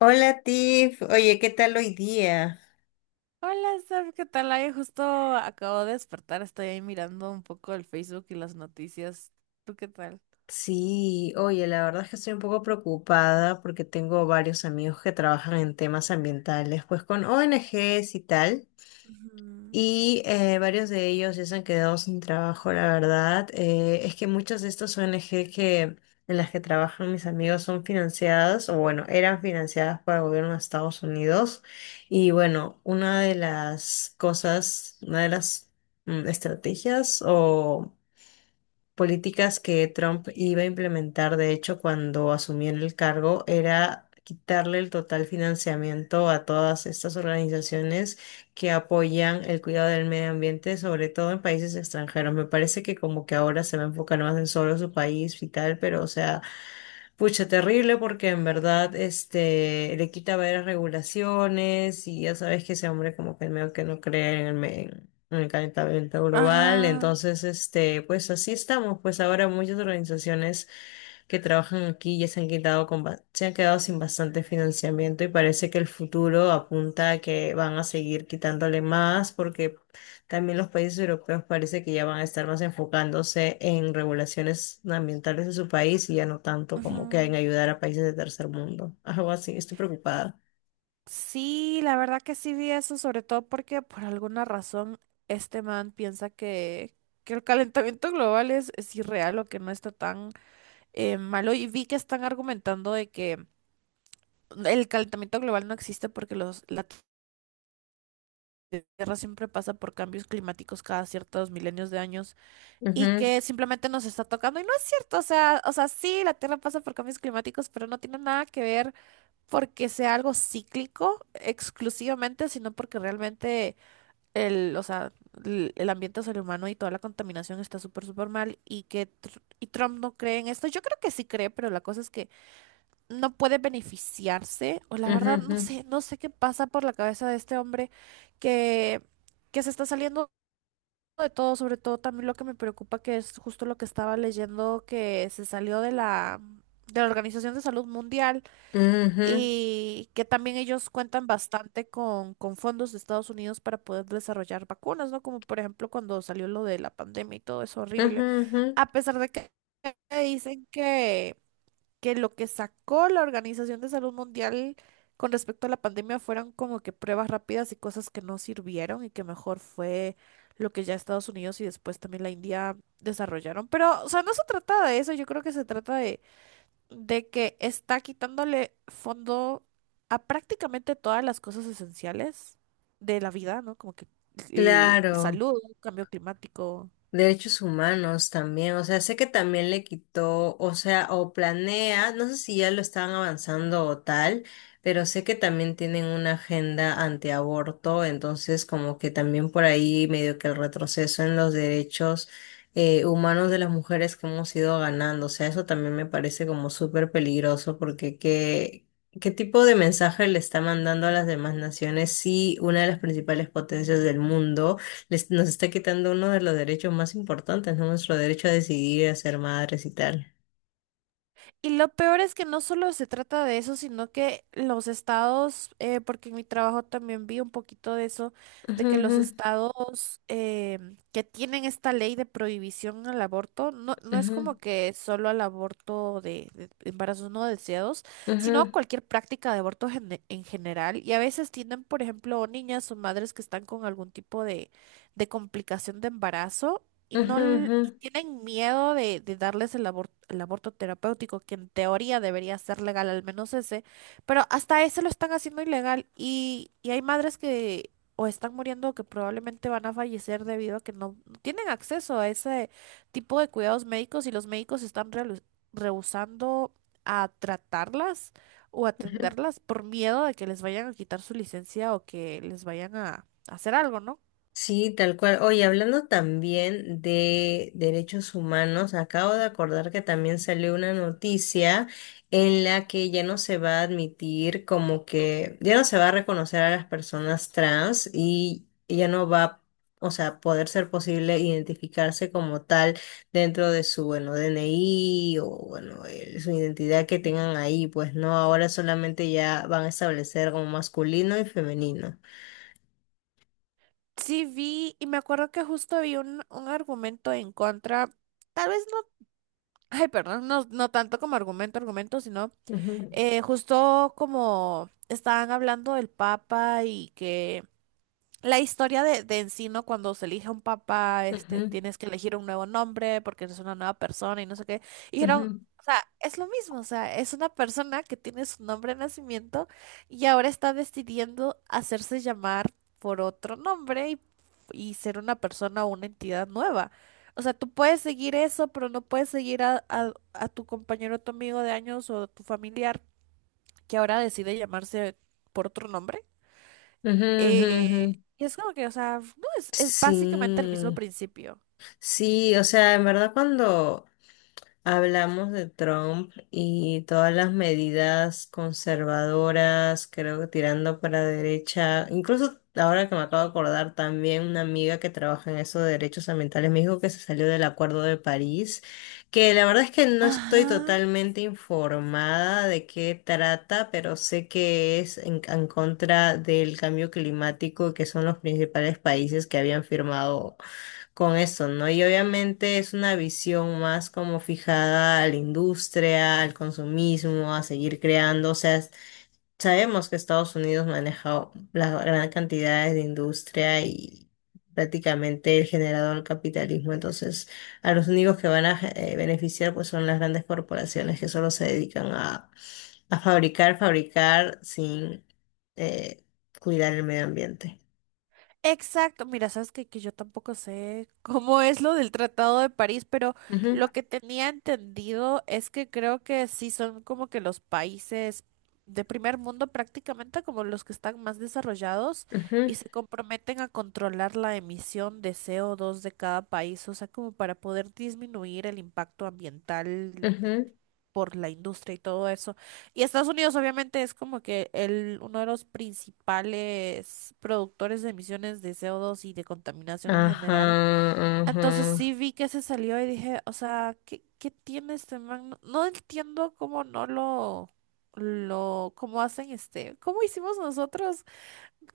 Hola Tiff, oye, ¿qué tal hoy día? Hola, Steph, ¿qué tal? Ay, justo acabo de despertar, estoy ahí mirando un poco el Facebook y las noticias. ¿Tú qué tal? Sí, oye, la verdad es que estoy un poco preocupada porque tengo varios amigos que trabajan en temas ambientales, pues con ONGs y tal, Ujú. y varios de ellos ya se han quedado sin trabajo, la verdad. Es que muchas de estas ONG en las que trabajan mis amigos son financiadas, o bueno, eran financiadas por el gobierno de Estados Unidos, y bueno, una de las cosas, una de las mm, estrategias o políticas que Trump iba a implementar, de hecho, cuando asumió en el cargo, era quitarle el total financiamiento a todas estas organizaciones que apoyan el cuidado del medio ambiente, sobre todo en países extranjeros. Me parece que como que ahora se va a enfocar más en solo su país y tal, pero o sea... Pucha, terrible porque en verdad este le quita varias regulaciones y ya sabes que ese hombre como que medio que no cree en en el calentamiento global. Ajá, Entonces, este, pues así estamos. Pues ahora muchas organizaciones que trabajan aquí ya se han quitado con ba- se han quedado sin bastante financiamiento y parece que el futuro apunta a que van a seguir quitándole más porque también los países europeos parece que ya van a estar más enfocándose en regulaciones ambientales de su país y ya no tanto como que en ujú. ayudar a países de tercer mundo. Algo así, estoy preocupada. Sí, la verdad que sí vi eso, sobre todo porque por alguna razón este man piensa que, el calentamiento global es irreal o que no está tan malo. Y vi que están argumentando de que el calentamiento global no existe porque la Tierra siempre pasa por cambios climáticos cada ciertos milenios de años. Y Ujú, que simplemente nos está tocando. Y no es cierto, o sea, sí, la Tierra pasa por cambios climáticos, pero no tiene nada que ver porque sea algo cíclico exclusivamente, sino porque realmente o sea, el ambiente es el humano y toda la contaminación está súper, súper mal y que Trump no cree en esto. Yo creo que sí cree, pero la cosa es que no puede beneficiarse, o la ujú, verdad, ujú, no sé qué pasa por la cabeza de este hombre que, que se está saliendo de todo, sobre todo también lo que me preocupa, que es justo lo que estaba leyendo, que se salió de la Organización de Salud Mundial ujú, y que también ellos cuentan bastante con fondos de Estados Unidos para poder desarrollar vacunas, ¿no? Como por ejemplo cuando salió lo de la pandemia y todo es horrible. ujú, ujú. A pesar de que dicen que lo que sacó la Organización de Salud Mundial con respecto a la pandemia fueron como que pruebas rápidas y cosas que no sirvieron y que mejor fue lo que ya Estados Unidos y después también la India desarrollaron. Pero, o sea, no se trata de eso, yo creo que se trata de que está quitándole fondo a prácticamente todas las cosas esenciales de la vida, ¿no? Como que Claro. salud, cambio climático. Derechos humanos también, o sea, sé que también le quitó, o sea, o planea, no sé si ya lo están avanzando o tal, pero sé que también tienen una agenda antiaborto, entonces como que también por ahí medio que el retroceso en los derechos humanos de las mujeres que hemos ido ganando, o sea, eso también me parece como súper peligroso porque qué tipo de mensaje le está mandando a las demás naciones si una de las principales potencias del mundo nos está quitando uno de los derechos más importantes, ¿no? Nuestro derecho a decidir, a ser madres y tal. Y lo peor es que no solo se trata de eso, sino que los estados, porque en mi trabajo también vi un poquito de eso, de Ujú, que ujú, los estados que tienen esta ley de prohibición al aborto, no, no es como que solo al aborto de embarazos no deseados, ujú, sino a ujú, cualquier práctica de aborto en general. Y a veces tienen, por ejemplo, niñas o madres que están con algún tipo de complicación de embarazo y no ujú, l- ujú. y tienen miedo de darles el aborto terapéutico, que en teoría debería ser legal, al menos ese, pero hasta ese lo están haciendo ilegal y hay madres que o están muriendo o que probablemente van a fallecer debido a que no, no tienen acceso a ese tipo de cuidados médicos y los médicos están rehusando a tratarlas o atenderlas por miedo de que les vayan a quitar su licencia o que les vayan a hacer algo, ¿no? Sí, tal cual. Oye, hablando también de derechos humanos, acabo de acordar que también salió una noticia en la que ya no se va a admitir como que ya no se va a reconocer a las personas trans y ya no va, o sea, poder ser posible identificarse como tal dentro de su, bueno, DNI o, bueno, su identidad que tengan ahí, pues no, ahora solamente ya van a establecer como masculino y femenino. Sí vi, y me acuerdo que justo vi un argumento en contra, tal vez no, ay, perdón, no, no tanto como argumento, argumento, sino Ujú, justo como estaban hablando del Papa y que la historia de en sí, ¿no? Cuando se elige un papá, este, ujú, tienes que elegir un nuevo nombre porque eres una nueva persona y no sé qué. Y dijeron, ujú. o sea, es lo mismo, o sea, es una persona que tiene su nombre de nacimiento y ahora está decidiendo hacerse llamar por otro nombre y ser una persona o una entidad nueva. O sea, tú puedes seguir eso, pero no puedes seguir a tu compañero, tu amigo de años o tu familiar que ahora decide llamarse por otro nombre. Ujú, ujú, ujú. Y es como que, o sea, no, es básicamente el mismo Sí, principio. sí, o sea, en verdad cuando hablamos de Trump y todas las medidas conservadoras, creo que tirando para derecha. Incluso ahora que me acabo de acordar, también una amiga que trabaja en eso de derechos ambientales me dijo que se salió del Acuerdo de París, que la verdad es que no estoy Ajá. totalmente informada de qué trata, pero sé que es en contra del cambio climático, que son los principales países que habían firmado con eso, ¿no? Y obviamente es una visión más como fijada a la industria, al consumismo, a seguir creando. O sea, es- sabemos que Estados Unidos maneja las gran cantidades de industria y prácticamente el generador del capitalismo. Entonces, a los únicos que van a beneficiar pues son las grandes corporaciones que solo se dedican a, a fabricar, fabricar sin eh, cuidar el medio ambiente. Exacto. Mira, sabes que, yo tampoco sé cómo es lo del Tratado de París, pero Ujú, lo que tenía entendido es que creo que sí son como que los países de primer mundo prácticamente como los que están más desarrollados ujú, y se comprometen a controlar la emisión de CO2 de cada país, o sea, como para poder disminuir el impacto ambiental ujú. por la industria y todo eso. Y Estados Unidos obviamente es como que uno de los principales productores de emisiones de CO2 y de contaminación en general. Ajá, Entonces ajá. sí vi que se salió y dije, o sea, ¿qué tiene este man? No, no entiendo cómo no cómo hacen este, cómo hicimos nosotros.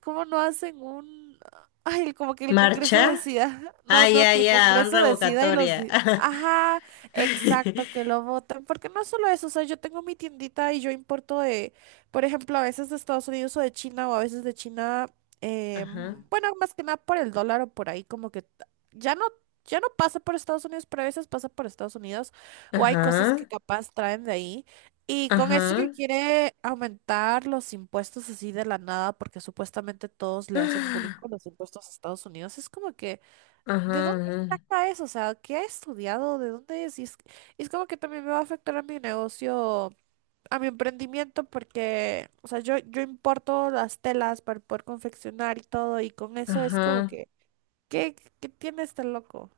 ¿Cómo no hacen un... ay, como que el Congreso ¿Marcha? decida? No, Ah, no, ya, que el ya, un Congreso decida y los... revocatoria. Ajá, exacto, que lo voten. Porque no solo eso, o sea, yo tengo mi tiendita y yo importo de, por ejemplo, a veces de Estados Unidos o de China o a veces de China, Ajá, bueno, más que nada por el dólar o por ahí, como que ya no, ya no pasa por Estados Unidos, pero a veces pasa por Estados Unidos o hay cosas que ajá, capaz traen de ahí. Y con eso que ajá, quiere aumentar los impuestos así de la nada, porque supuestamente todos le hacen bullying con los impuestos a Estados Unidos, es como que, ¿de ajá, dónde ajá, saca eso? O sea, ¿qué ha estudiado? ¿De dónde es? Y es como que también me va a afectar a mi negocio, a mi emprendimiento, porque, o sea, yo importo las telas para poder confeccionar y todo, y con eso es como ajá. que, ¿qué, qué tiene este loco?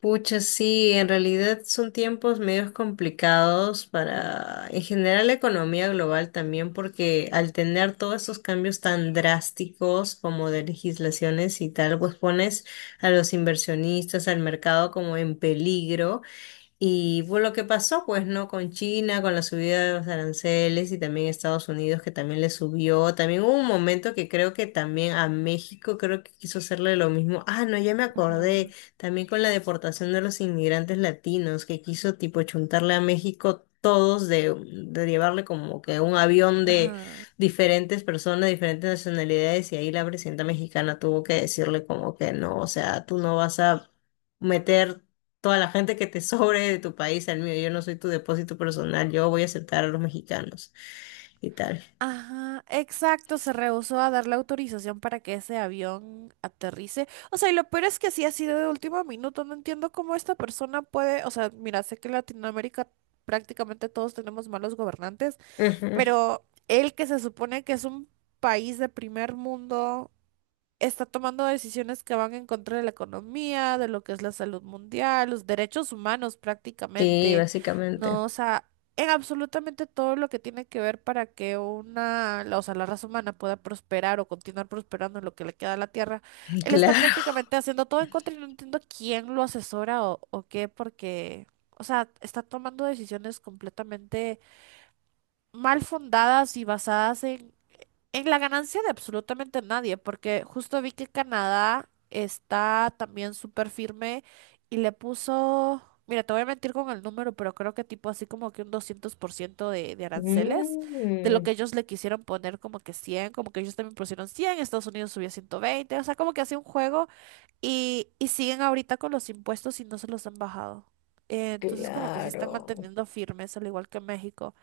Pucha, sí, en realidad son tiempos medios complicados para, en general, la economía global también, porque al tener todos estos cambios tan drásticos como de legislaciones y tal, pues pones a los inversionistas, al mercado como en peligro. Y fue lo que pasó, pues, ¿no? Con China, con la subida de los aranceles y también Estados Unidos que también le subió. También hubo un momento que creo que también a México creo que quiso hacerle lo mismo. Ah, no, ya me acordé. Ajá, También con la deportación de los inmigrantes latinos que quiso tipo chuntarle a México todos de llevarle como que un avión de ajá. diferentes personas, diferentes nacionalidades y ahí la presidenta mexicana tuvo que decirle como que no, o sea, tú no vas a meter toda la gente que te sobre de tu país al mío. Yo no soy tu depósito personal, yo voy a aceptar a los mexicanos y tal. Ajá, exacto, se rehusó a darle autorización para que ese avión aterrice. O sea, y lo peor es que sí ha sido de último minuto. No entiendo cómo esta persona puede, o sea, mira, sé que en Latinoamérica prácticamente todos tenemos malos gobernantes, Ujú. pero él que se supone que es un país de primer mundo, está tomando decisiones que van en contra de la economía, de lo que es la salud mundial, los derechos humanos Sí, prácticamente, básicamente. ¿no? O sea, en absolutamente todo lo que tiene que ver para que o sea, la raza humana pueda prosperar o continuar prosperando en lo que le queda a la Tierra. Él está Claro. prácticamente haciendo todo en contra y no entiendo quién lo asesora o qué, porque... O sea, está tomando decisiones completamente mal fundadas y basadas en la ganancia de absolutamente nadie, porque justo vi que Canadá está también súper firme y le puso, mira, te voy a mentir con el número, pero creo que tipo así como que un 200% de aranceles, de lo Mm, que ellos le quisieron poner como que 100, como que ellos también pusieron 100, Estados Unidos subió 120. O sea, como que hacía un juego y siguen ahorita con los impuestos y no se los han bajado. Entonces como que se están claro. manteniendo firmes, al igual que México.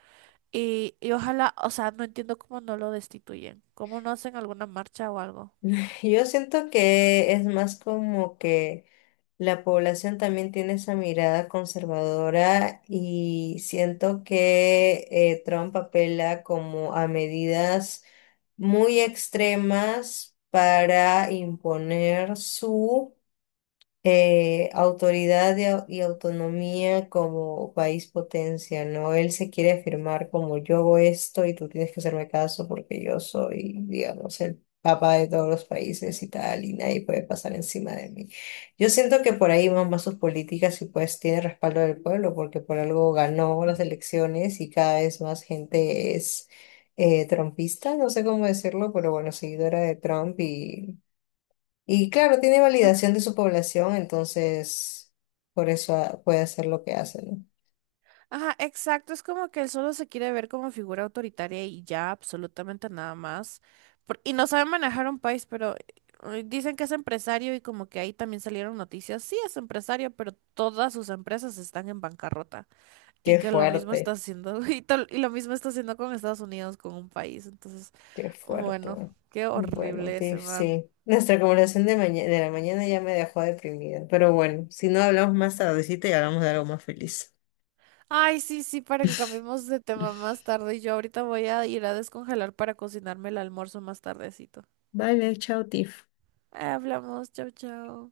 Y ojalá, o sea, no entiendo cómo no lo destituyen, cómo no hacen alguna marcha o algo. Yo siento que es más como que la población también tiene esa mirada conservadora y siento que Trump apela como a medidas muy extremas para imponer su autoridad y, y autonomía como país potencia, ¿no? Él se quiere afirmar como yo hago esto y tú tienes que hacerme caso porque yo soy, digamos, el papá de todos los países y tal, y nadie puede pasar encima de mí. Yo siento que por ahí van más sus políticas y pues tiene respaldo del pueblo porque por algo ganó las elecciones y cada vez más gente es... trumpista, no sé cómo decirlo, pero bueno, seguidora de Trump y claro, tiene validación de su población, entonces por eso puede hacer lo que hace, ¿no? Ajá, exacto, es como que él solo se quiere ver como figura autoritaria y ya, absolutamente nada más. Y no sabe manejar un país, pero dicen que es empresario y como que ahí también salieron noticias. Sí, es empresario, pero todas sus empresas están en bancarrota. Y Qué que lo mismo está fuerte, haciendo, y lo mismo está haciendo con Estados Unidos, con un país. Entonces, qué fuerte. bueno, qué Bueno, horrible ese Tiff, man. sí. Nuestra conversación de de la mañana ya me dejó deprimida, pero bueno, si no hablamos más tardecita y hablamos de algo más feliz. Ay, sí, sí, para que cambiemos de tema más tarde. Yo ahorita voy a ir a descongelar para cocinarme el almuerzo más tardecito. Vale, chao, Tiff. Hablamos, chao, chao.